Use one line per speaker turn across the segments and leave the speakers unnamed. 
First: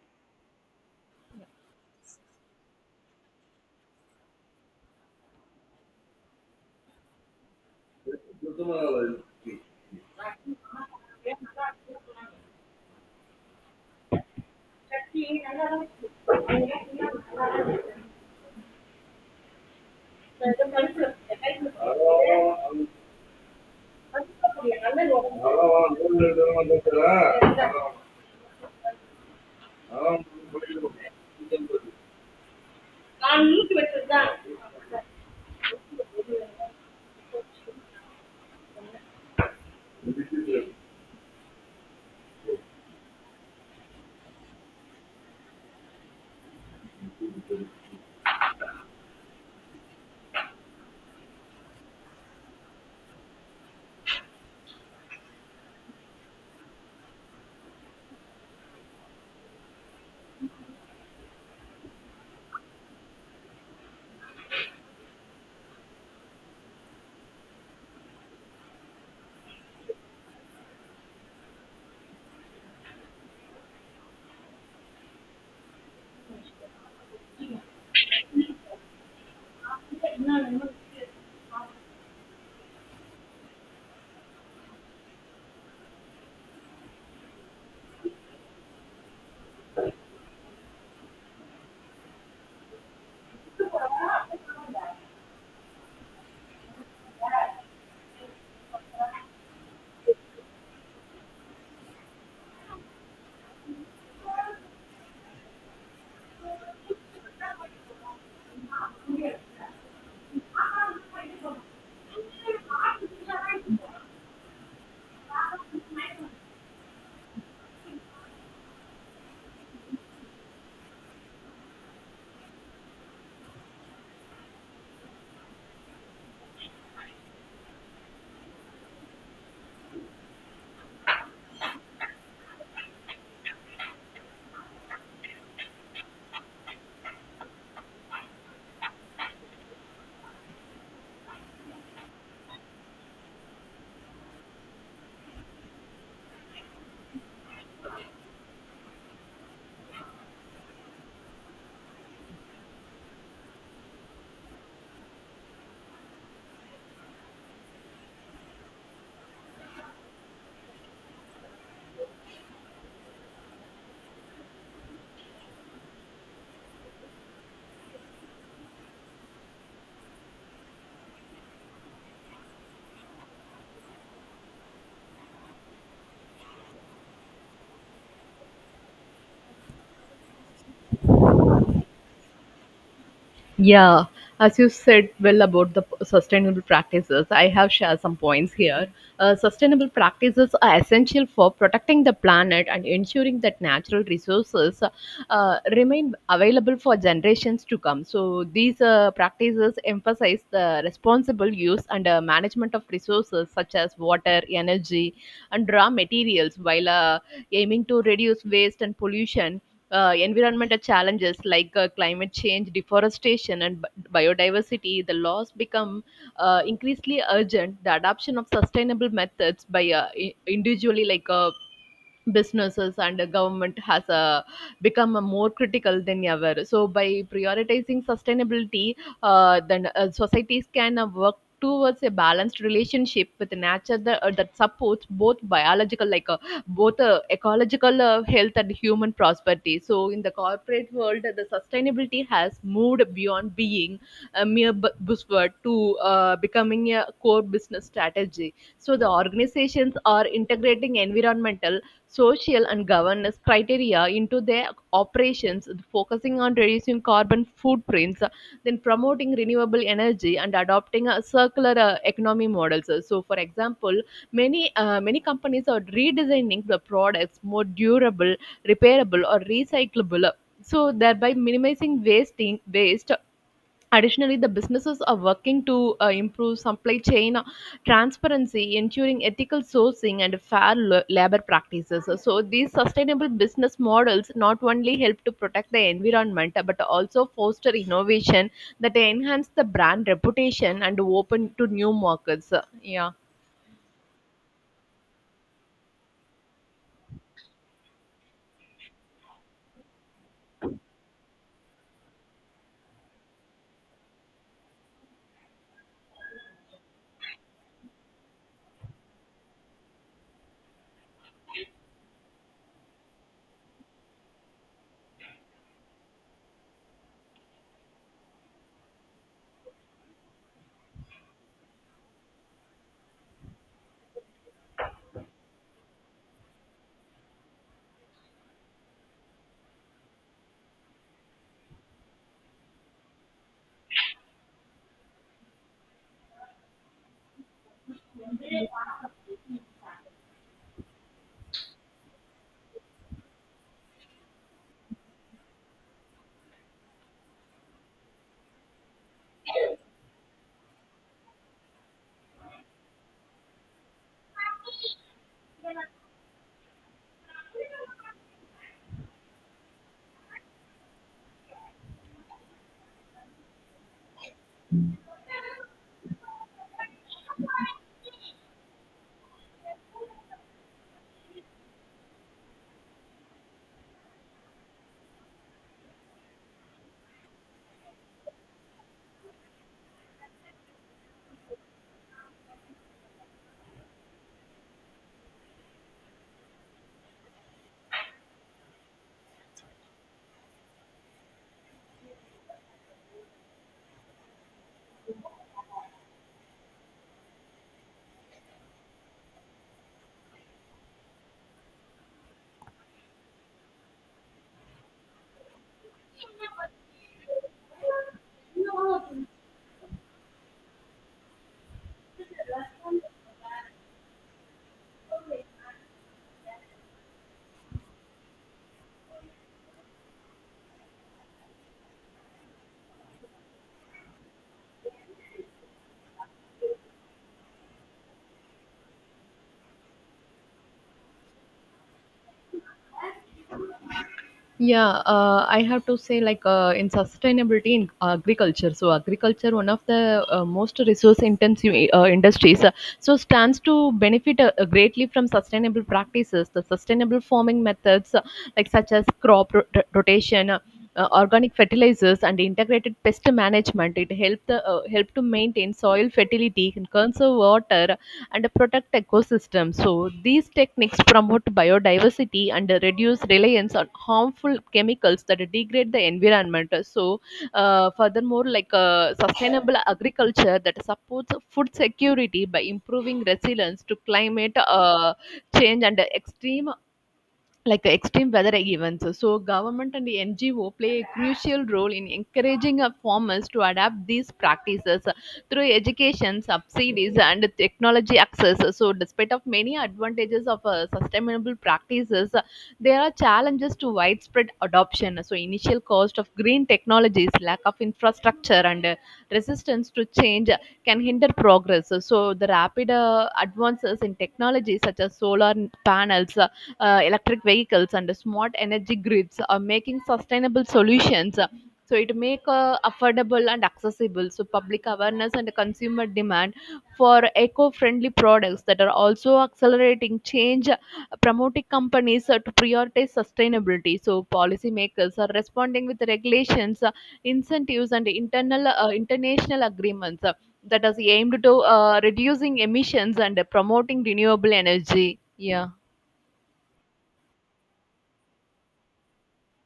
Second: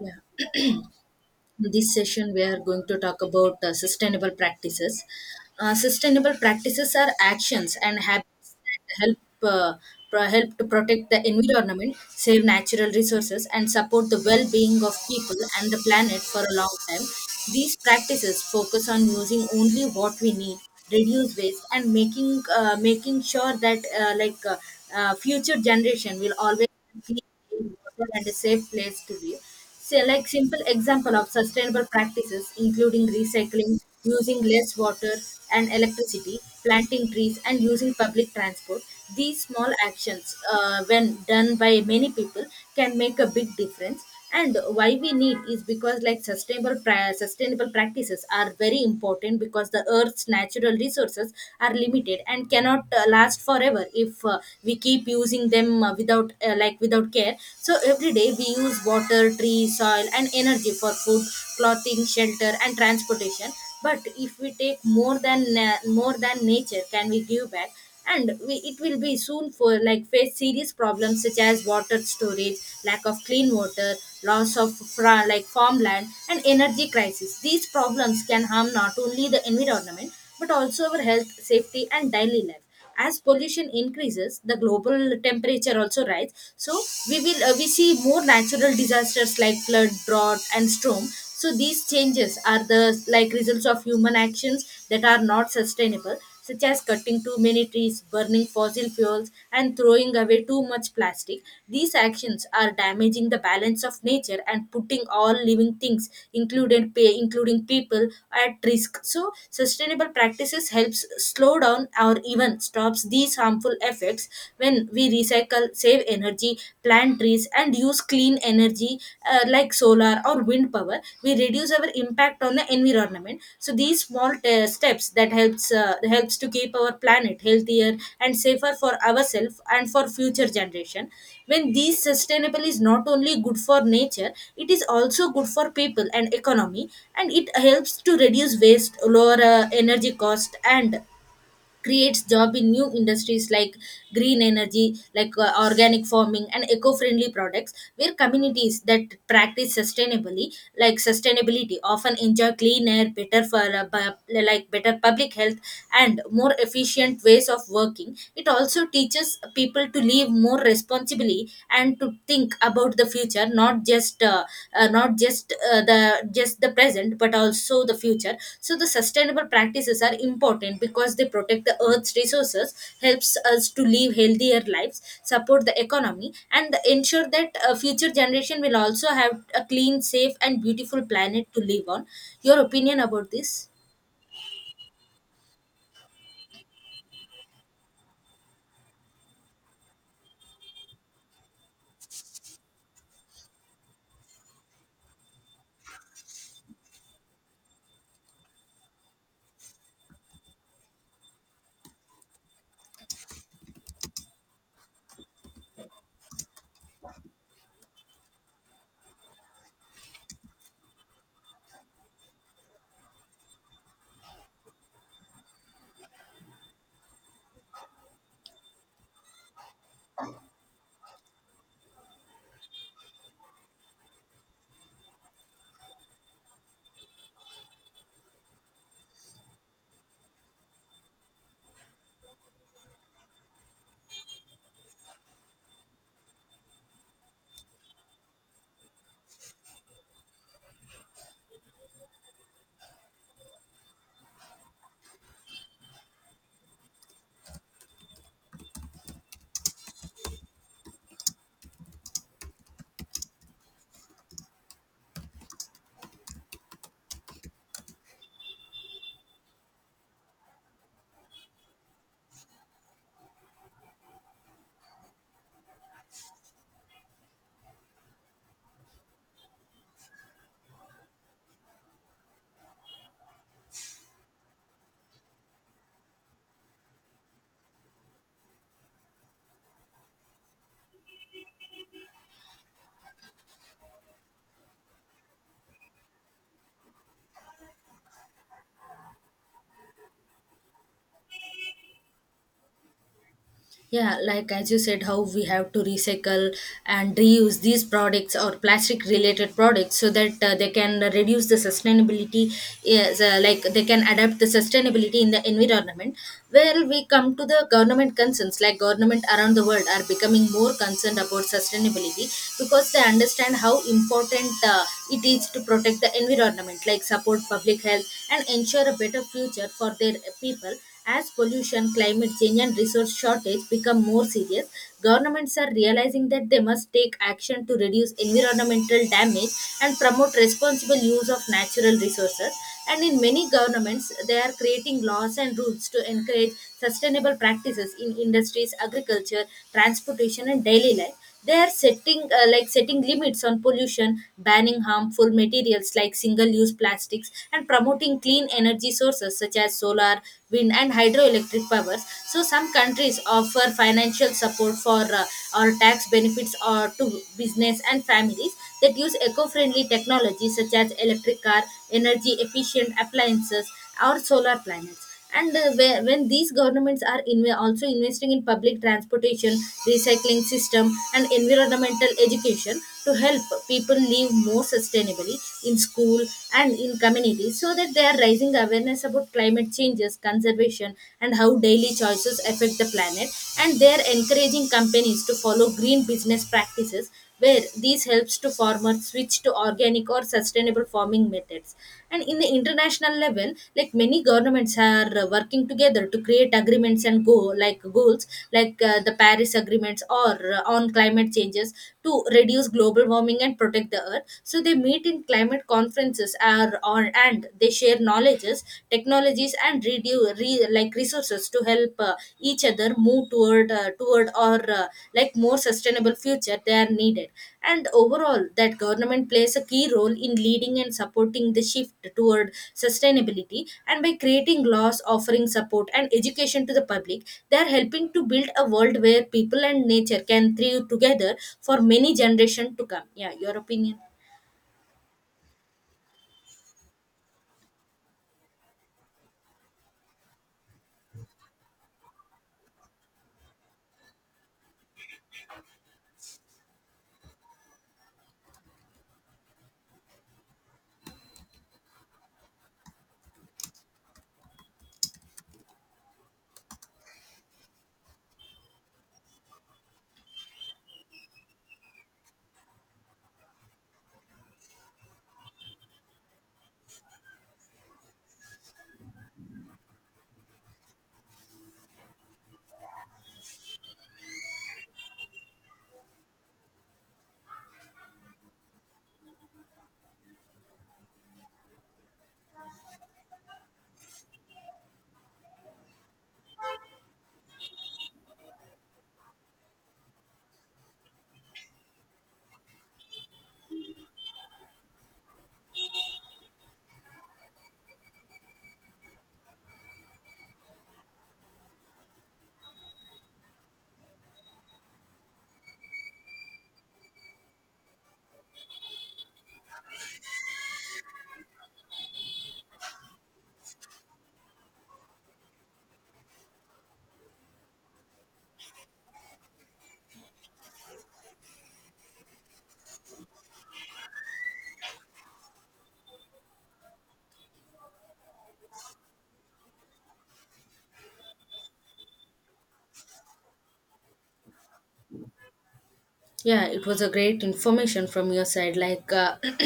Yeah. In this session, we are going to talk about sustainable practices. Sustainable practices are actions and habits that help help to protect the environment, save natural resources, and support the well-being of people and the planet for a long time. These practices focus on using only what we need, reduce waste, and making sure that future generation will always
அதெல்லாம்
water and a safe place to live. So, like simple example of sustainable practices, including recycling, using less water and electricity, planting trees, and using public transport. These small actions, when done by many people, can make a big difference, and why we need is because like sustainable practices are very important because the earth's natural resources are limited and cannot last forever if we keep using them without like without care. So every day we use water, tree, soil, and energy for food, clothing, shelter, and transportation, but if we take more than nature can we give back, and we, it will be soon for like face serious problems such as water storage, lack of clean water, loss of like farmland, and energy crisis. These problems can harm not only the environment but also our health, safety, and daily life. As pollution increases, the global temperature also rise, so we see more natural disasters like flood, drought, and storm. So these changes are the like results of human actions that are not sustainable, such as cutting too many trees, burning fossil fuels, and throwing away too much plastic. These actions are damaging the balance of nature and putting all living things, including people, at risk. So sustainable practices helps slow down or even stops these harmful effects. When we recycle, save energy, plant trees, and use clean energy, like solar or wind power, we reduce our impact on the environment. So these small steps that helps helps to keep our planet healthier and safer for ourselves and for future generation. When these sustainable is not only good for nature, it is also good for people and economy, and it helps to reduce waste, lower energy cost, and creates job in new industries like green energy, like organic farming and eco-friendly products, where communities that practice sustainably, like sustainability, often enjoy clean air, better like better public health and more efficient ways of working. It also teaches people to live more responsibly and to think about the future, not just not just the just the present but also the future. So the sustainable practices are important because they protect the earth's resources, helps us to live healthier lives, support the economy, and ensure that future generation will also have a clean, safe, and beautiful planet to live on. Your opinion about this?
Yeah, as you said well about the sustainable practices, I have shared some points here. Sustainable practices are essential for protecting the planet and ensuring that natural resources remain available for generations to come. So, these practices emphasize the responsible use and management of resources such as water, energy, and raw materials while aiming to reduce waste and pollution, environmental challenges like climate change, deforestation, and biodiversity, the laws become increasingly urgent. The adoption of sustainable methods by individually, businesses and the government has become a more critical than ever. So by prioritizing sustainability, then societies can work towards a balanced relationship with nature that, that supports both biological like both ecological health and human prosperity. So in the corporate world, the sustainability has moved beyond being a mere buzzword to becoming a core business strategy. So the organizations are integrating environmental, social, and governance criteria into their operations, focusing on reducing carbon footprints, then promoting renewable energy and adopting a circular economy models. So, for example, many companies are redesigning the products more durable, repairable, or recyclable, so thereby minimizing wasting waste Additionally, the businesses are working to improve supply chain transparency, ensuring ethical sourcing and fair labor practices. So, these sustainable business models not only help to protect the environment but also foster innovation that enhance the brand reputation and open to new markets. Yeah.
Yeah, like as you said, how we have to recycle and reuse these products or plastic related products so that they can reduce the sustainability, is, like they can adapt the sustainability in the environment. Where we come to the government concerns, like government around the world are becoming more concerned about sustainability because they understand how important it is to protect the environment, like support public health and ensure a better future for their people. As pollution, climate change, and resource shortage become more serious, governments are realizing that they must take action to reduce environmental damage and promote responsible use of natural resources. And in many governments, they are creating laws and rules to encourage sustainable practices in industries, agriculture, transportation, and daily life. They are setting like setting limits on pollution, banning harmful materials like single use plastics, and promoting clean energy sources such as solar, wind, and hydroelectric powers. So some countries offer financial support for or tax benefits or to business and families that use eco-friendly technology such as electric car, energy efficient appliances, or solar panels. And when these governments are also investing in public transportation, recycling system, and environmental education to help people live more sustainably in school and in communities, so that they are raising awareness about climate changes, conservation, and how daily choices affect the planet. And they are encouraging companies to follow green business practices, where these helps to farmers switch to organic or sustainable farming methods. And in the international level, like many governments are working together to create agreements and go like goals like the Paris agreements or on climate changes to reduce global warming and protect the earth. So they meet in climate conferences are on, and they share knowledges, technologies, and like resources to help each other move toward toward or like more sustainable future they are needed. And overall, that government plays a key role in leading and supporting the shift toward sustainability, and by creating laws, offering support and education to the public, they are helping to build a world where people and nature can thrive together for many generations to come. Yeah, your opinion?
Yeah, I have to say, in sustainability in agriculture. So agriculture, one of the most resource-intensive industries, so stands to benefit greatly from sustainable practices. The sustainable farming methods, like such as rotation, organic fertilizers and integrated pest management, it help to maintain soil fertility and conserve water and protect ecosystems. So these techniques promote biodiversity and reduce reliance on harmful chemicals that degrade the environment. So Furthermore, sustainable agriculture that supports food security by improving resilience to climate change and extreme like the extreme weather events. So government and the NGO play a crucial role in encouraging farmers to adapt these practices through education, subsidies, and technology access. So despite of many advantages of sustainable practices, there are challenges to widespread adoption. So initial cost of green technologies, lack of infrastructure, and resistance to change can hinder progress. So the rapid advances in technology such as solar panels, electric vehicles and smart energy grids are making sustainable solutions, so it make affordable and accessible. So public awareness and consumer demand for eco-friendly products that are also accelerating change, promoting companies to prioritize sustainability. So policymakers are responding with regulations, incentives and internal international agreements that is aimed to reducing emissions and promoting renewable energy. Yeah.
Yeah, it was a great information from your side, like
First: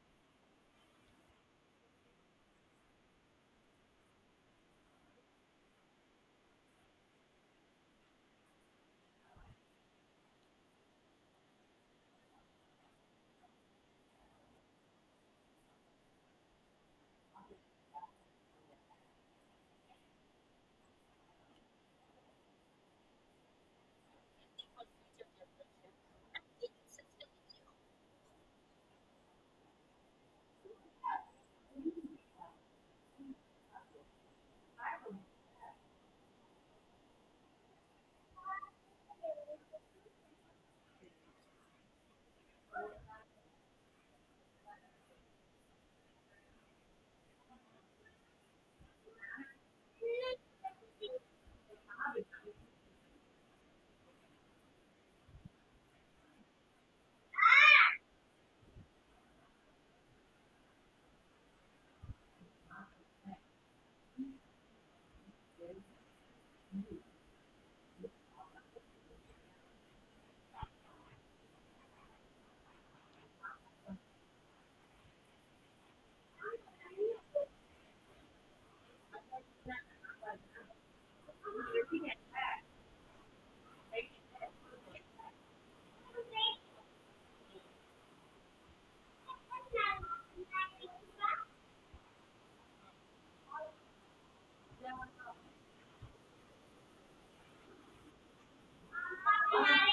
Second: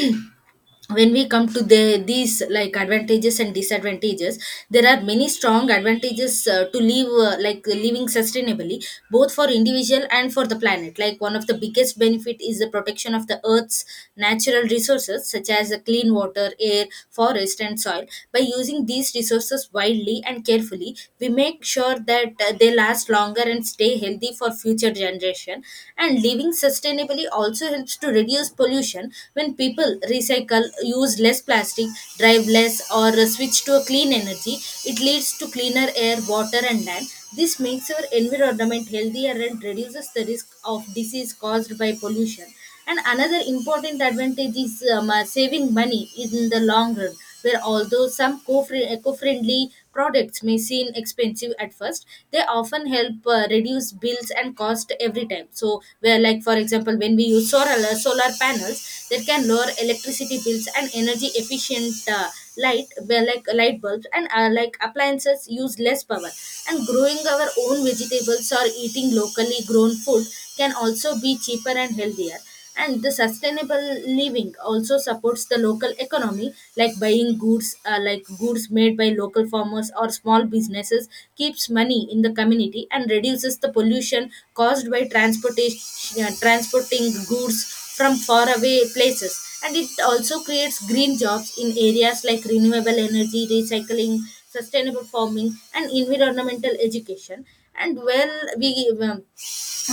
when we come to the these like advantages and disadvantages, there are many strong advantages to live like living sustainably, both for individual and for the planet. Like one of the biggest benefit is the protection of the earth's natural resources such as the clean water, air, forest, and soil. By using these resources widely and carefully, we make sure that they last longer and stay healthy for future generations question. And living sustainably also helps to reduce pollution. When people recycle, use less plastic, drive less, or switch to a clean energy, it leads to cleaner air, water, and land. This makes our environment healthier and reduces the risk of disease caused by pollution. And another important advantage is saving money in the long run, where although some eco-friendly products may seem expensive at first, they often help reduce bills and cost every time. So, where like for example, when we use solar panels, that can lower electricity bills and energy efficient. Light well, like light bulbs and like appliances use less power, and growing our own vegetables or eating locally grown food can also be cheaper and healthier. And the sustainable living also supports the local economy, like buying goods like goods made by local farmers or small businesses keeps money in the community and reduces the pollution caused by transportation transporting goods from faraway places. And it also creates green jobs in areas like renewable energy, recycling, sustainable farming, and environmental education. And well, we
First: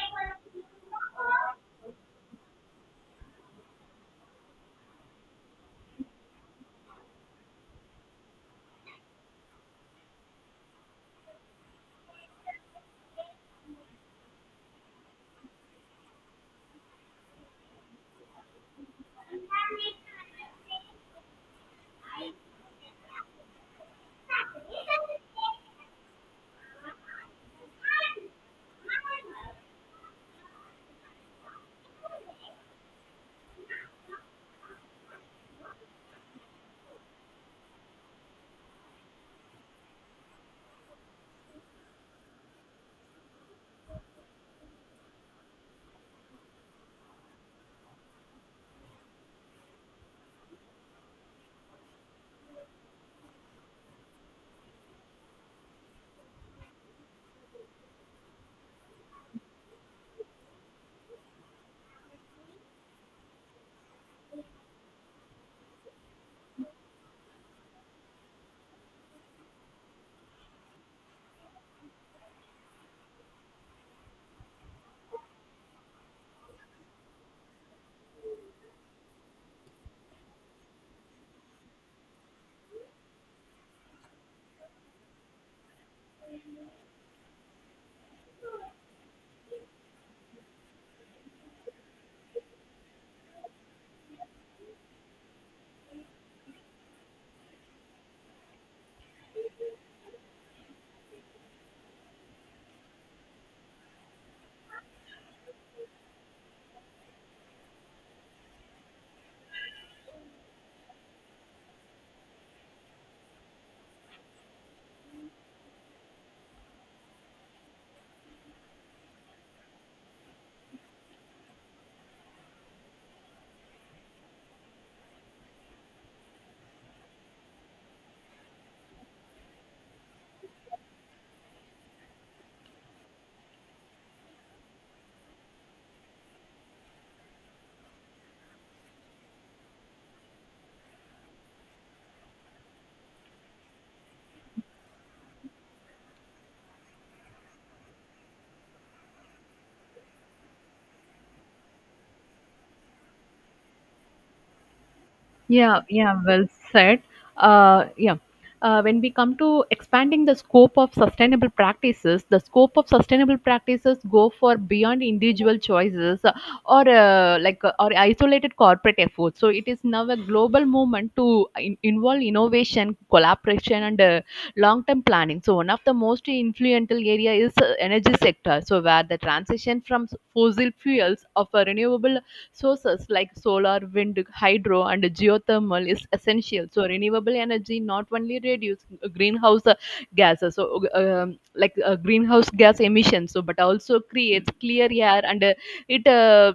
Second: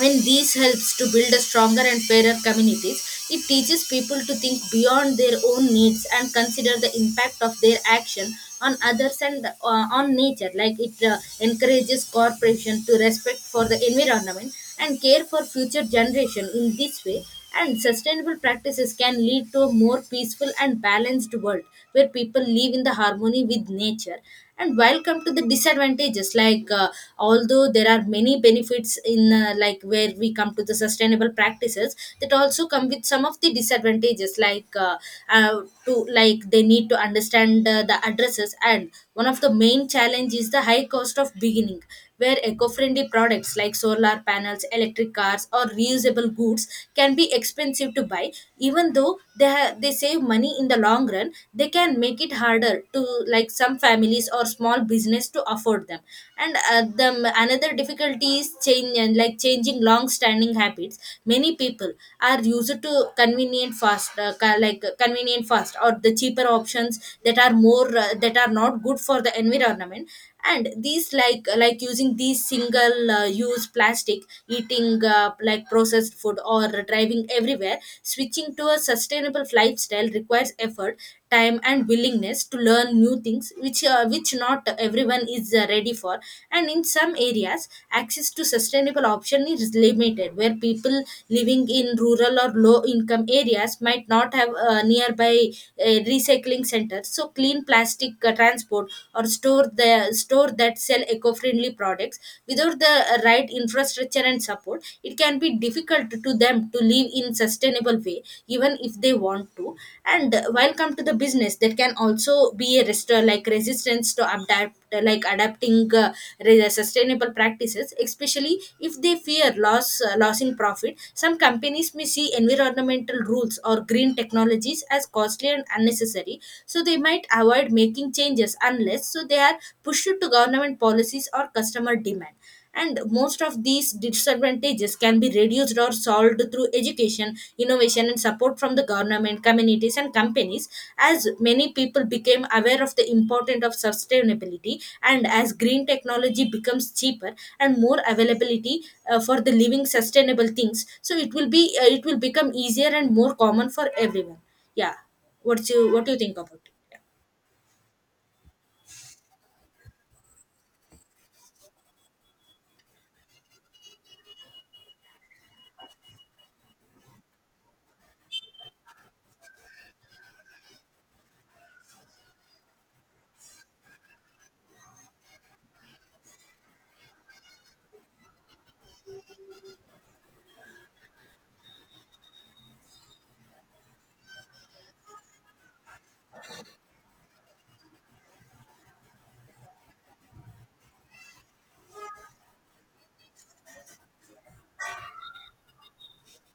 when these helps to build a stronger and fairer communities, it teaches people to think beyond their own needs and consider the impact of their action on others and on nature. Like it encourages corporation to respect for the environment and care for future generation. In this way, and sustainable practices can lead to a more peaceful and balanced world where people live in the harmony with nature. And while come to the disadvantages, like although there are many benefits in like where we come to the sustainable practices, that also come with some of the disadvantages, like to like they need to understand the addresses. And one of the main challenges is the high cost of beginning, where eco-friendly products like solar panels, electric cars, or reusable goods can be expensive to buy. Even though they save money in the long run, they can make it harder to like some families or small business to afford them. And the another difficulty is change and like changing long-standing habits. Many people are used to convenient fast, convenient fast or the cheaper options that are more that are not good for the environment, and these like using these single use plastic, eating like processed food, or driving everywhere. Switching to a sustainable lifestyle requires effort, time, and willingness to learn new things, which not everyone is ready for. And in some areas, access to sustainable option is limited, where people living in rural or low income areas might not have nearby recycling centers, so clean plastic domestic transport, or store that sell eco-friendly products. Without the right infrastructure and support, it can be difficult to them to live in sustainable way, even if they want to. And while come to the business, there can also be a resistance to adapt adapting sustainable practices, especially if they fear loss losing profit. Some companies may see environmental rules or green technologies as costly and unnecessary, so they might avoid making changes unless so they are pushed to government policies or customer demand. And most of these disadvantages can be reduced or solved through education, innovation, and support from the government, communities, and companies, as many people became aware of the importance of sustainability, and as green technology becomes cheaper and more availability for the living sustainable things. So it will be it will become easier and more common for everyone, yeah. what's
Yeah,
you what do you
yeah,
think
well
about it? Yeah,
said. Uh, yeah. When we come to expanding the scope of sustainable practices, the scope of sustainable practices go for beyond individual choices or isolated corporate efforts. So it is now a global movement to involve innovation, collaboration, and long-term planning. So one of the most influential area is energy sector. So where the transition from fossil fuels of a renewable sources like solar, wind, hydro, and geothermal is essential. So renewable energy not only reduce greenhouse gases, so like greenhouse gas emissions, so but also creates clear air and it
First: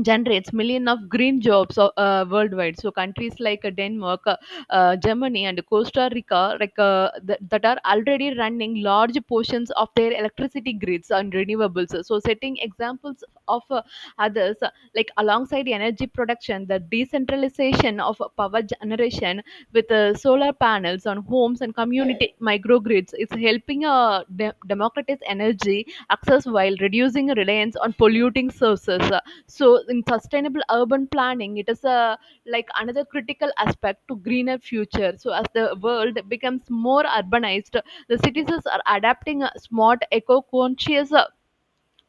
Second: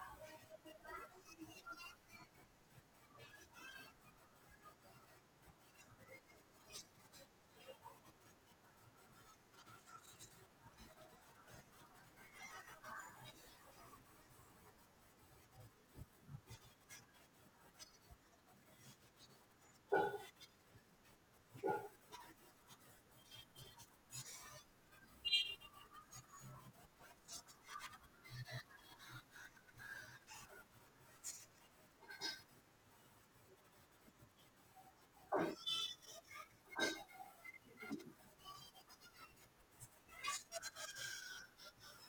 generates millions of green jobs worldwide. So countries like Denmark, Germany and Costa Rica, that are already running large portions of their electricity grids on renewables, so setting examples of others. Alongside energy production, the decentralization of power generation with solar panels on homes and community microgrids is helping democratize energy access while reducing reliance on polluting sources. So in sustainable urban planning, it is a another critical aspect to greener future. So as the world becomes more urbanized, the cities are adapting smart eco-conscious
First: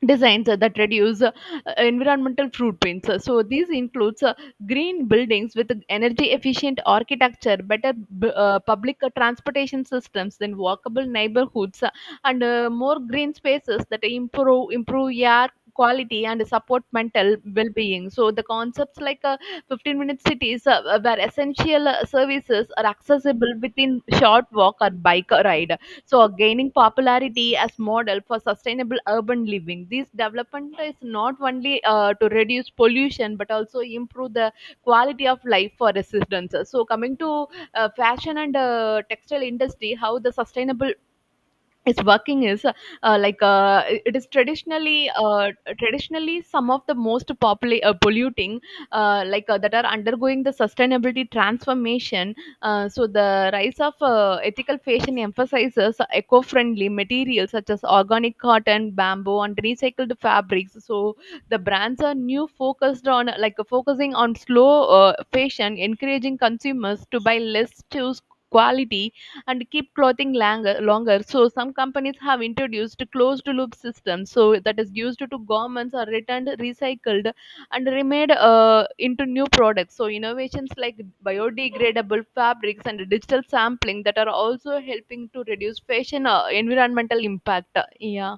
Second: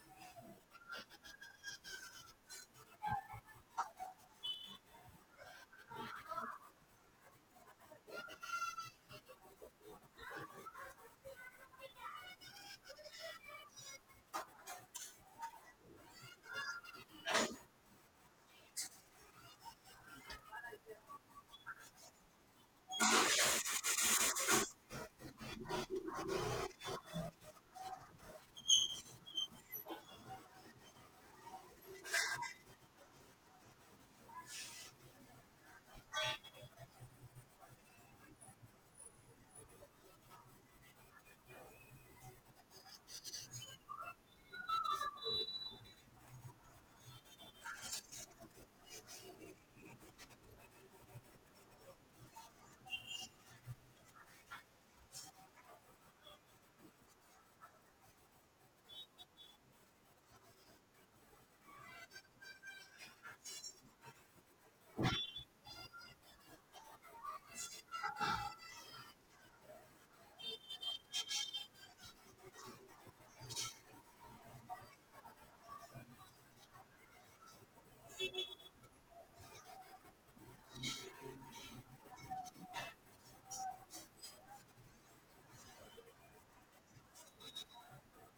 designs that reduce environmental footprints. So these includes green buildings with energy efficient architecture, better public transportation systems, then walkable neighborhoods, and more green spaces that improve air quality and support mental well-being. So the concepts like 15-minute cities where essential services are accessible within short walk or bike ride, so gaining popularity as model for sustainable urban living. This development is not only to reduce pollution but also improve the quality of life for residents. So coming to fashion and textile industry, how the sustainable is working is like it is traditionally traditionally some of the most polluting, that are undergoing the sustainability transformation. So the rise of ethical fashion emphasizes eco-friendly materials such as organic cotton, bamboo and recycled fabrics. So the brands are new focused on like focusing on slow fashion, encouraging consumers to buy less, choose quality, and keep clothing longer. So some companies have introduced closed loop systems, so that is used to garments are returned, recycled, and remade into new products. So innovations like biodegradable fabrics and digital sampling that are also helping to reduce fashion environmental impact. Yeah.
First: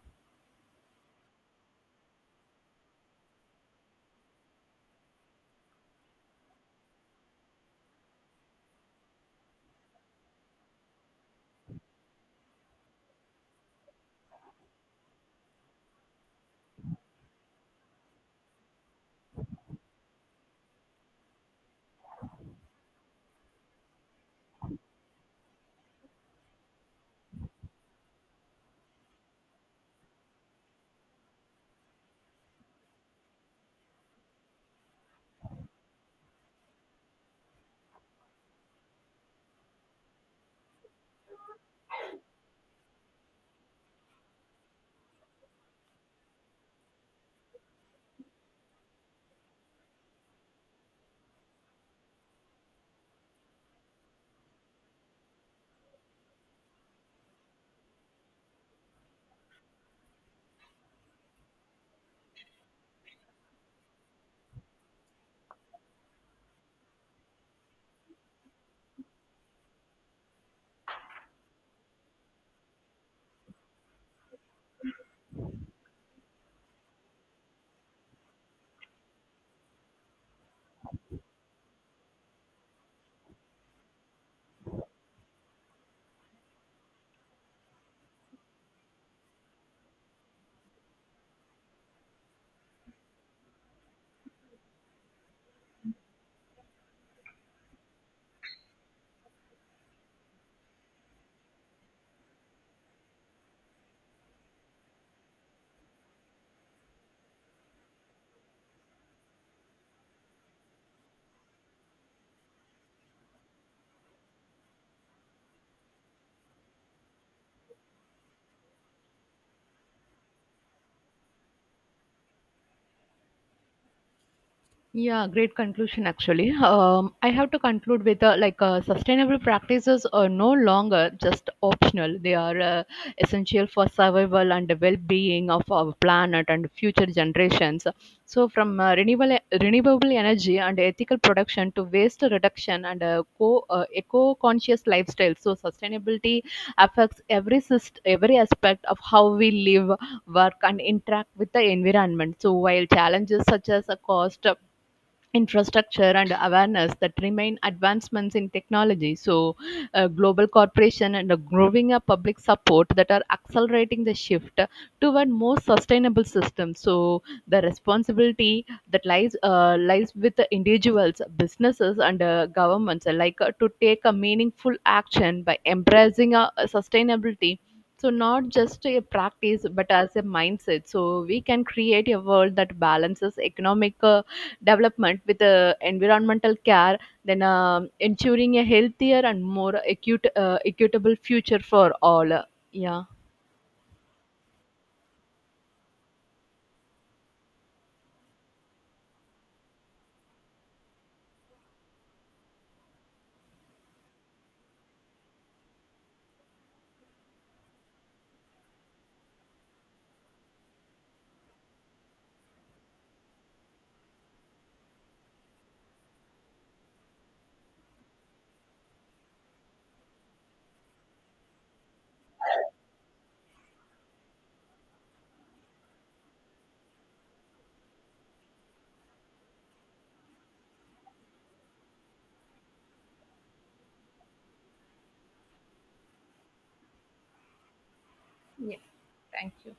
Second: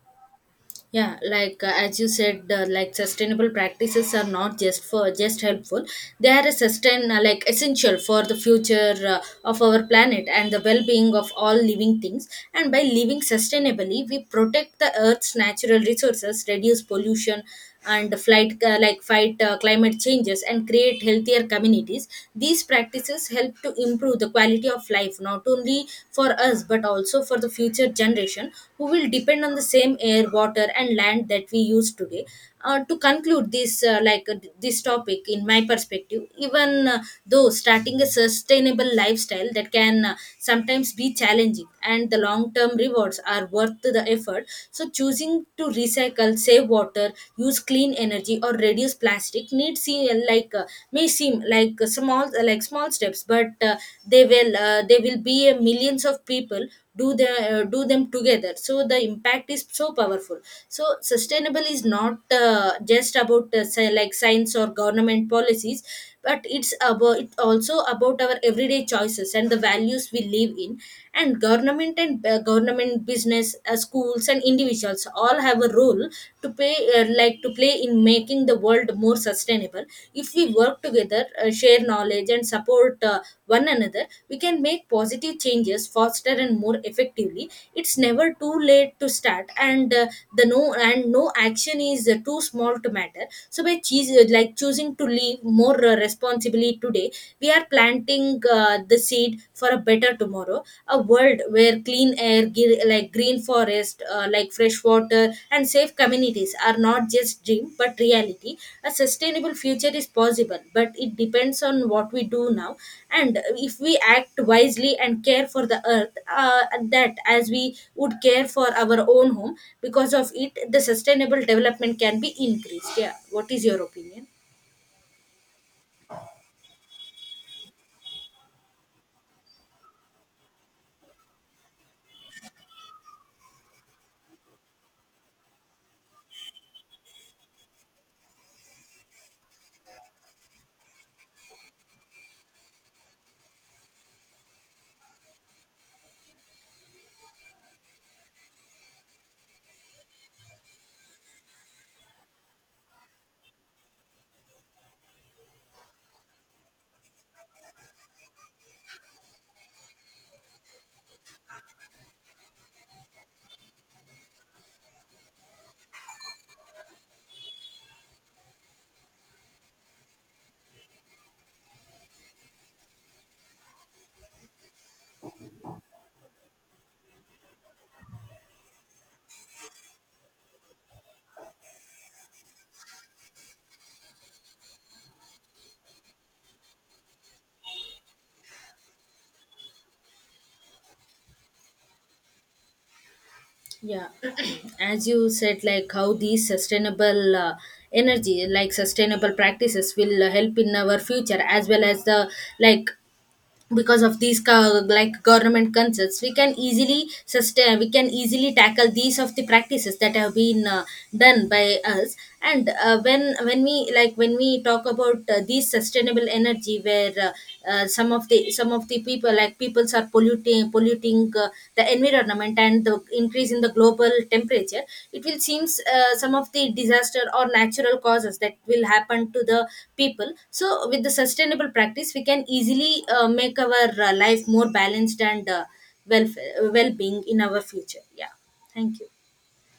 yeah like as you said, like sustainable practices are not just for just helpful, they are a sustain like essential for the future of our planet and the well-being of all living things. And by living sustainably, we protect the earth's natural resources, reduce pollution, and fight climate changes, and create healthier communities. These practices help to improve the quality of life, not only for us but also for the future generation who will depend on the same air, water, and land that we use today. To conclude this this topic in my perspective, even though starting a sustainable lifestyle that can sometimes be challenging, and the long term rewards are worth the effort. So choosing to recycle, save water, use clean energy, or reduce plastic need seem may seem like a small steps, but they will there will be a millions of people do the do them together, so the impact is so powerful. So sustainable is not just about like science or government policies, but it also about our everyday choices and the values we live in. And government, business, schools, and individuals all have a role to play to play in making the world more sustainable. If we work together, share knowledge, and support one another, we can make positive changes faster and more effectively. It's never too late to start, and the no and no action is too small to matter. So by choosing to live more responsibly today, we are planting the seed for a better tomorrow, a world where clean air, green forest, fresh water, and safe communities are not just dream but reality. A sustainable future is possible, but it depends on what we do now. And if we act wisely and care for the earth, that as we would care for our own home, because of it the sustainable development can be increased. Yeah, what is your opinion?
Yeah, great conclusion actually. I have to conclude with sustainable practices are no longer just optional. They are essential for survival and the well-being of our planet and future generations. So, from renewable energy and ethical production to waste reduction and eco-conscious lifestyle. So, sustainability affects every aspect of how we live, work, and interact with the environment. So, while challenges such as a cost, infrastructure and awareness that remain, advancements in technology, so global corporation and a growing up public support that are accelerating the shift toward more sustainable systems. So the responsibility that lies with the individuals, businesses and governments alike to take a meaningful action by embracing sustainability, so not just a practice but as a mindset, so we can create a world that balances economic development with environmental care, then ensuring a healthier and more equitable future for all. Yeah,
Yeah. As you said, like how these sustainable energy like sustainable practices will help in our future, as well as the like, because of these government concerns, we can easily tackle these of the practices that have been done by us. And when we like when we talk about these sustainable energy, where some of the people like peoples are polluting think the environment, and the increase in the global temperature, it will seems some of the disaster or natural causes that will happen to the people. So with the sustainable practice, we can easily make our life more balanced and well well being in our future. Yeah, thank you.
thank you.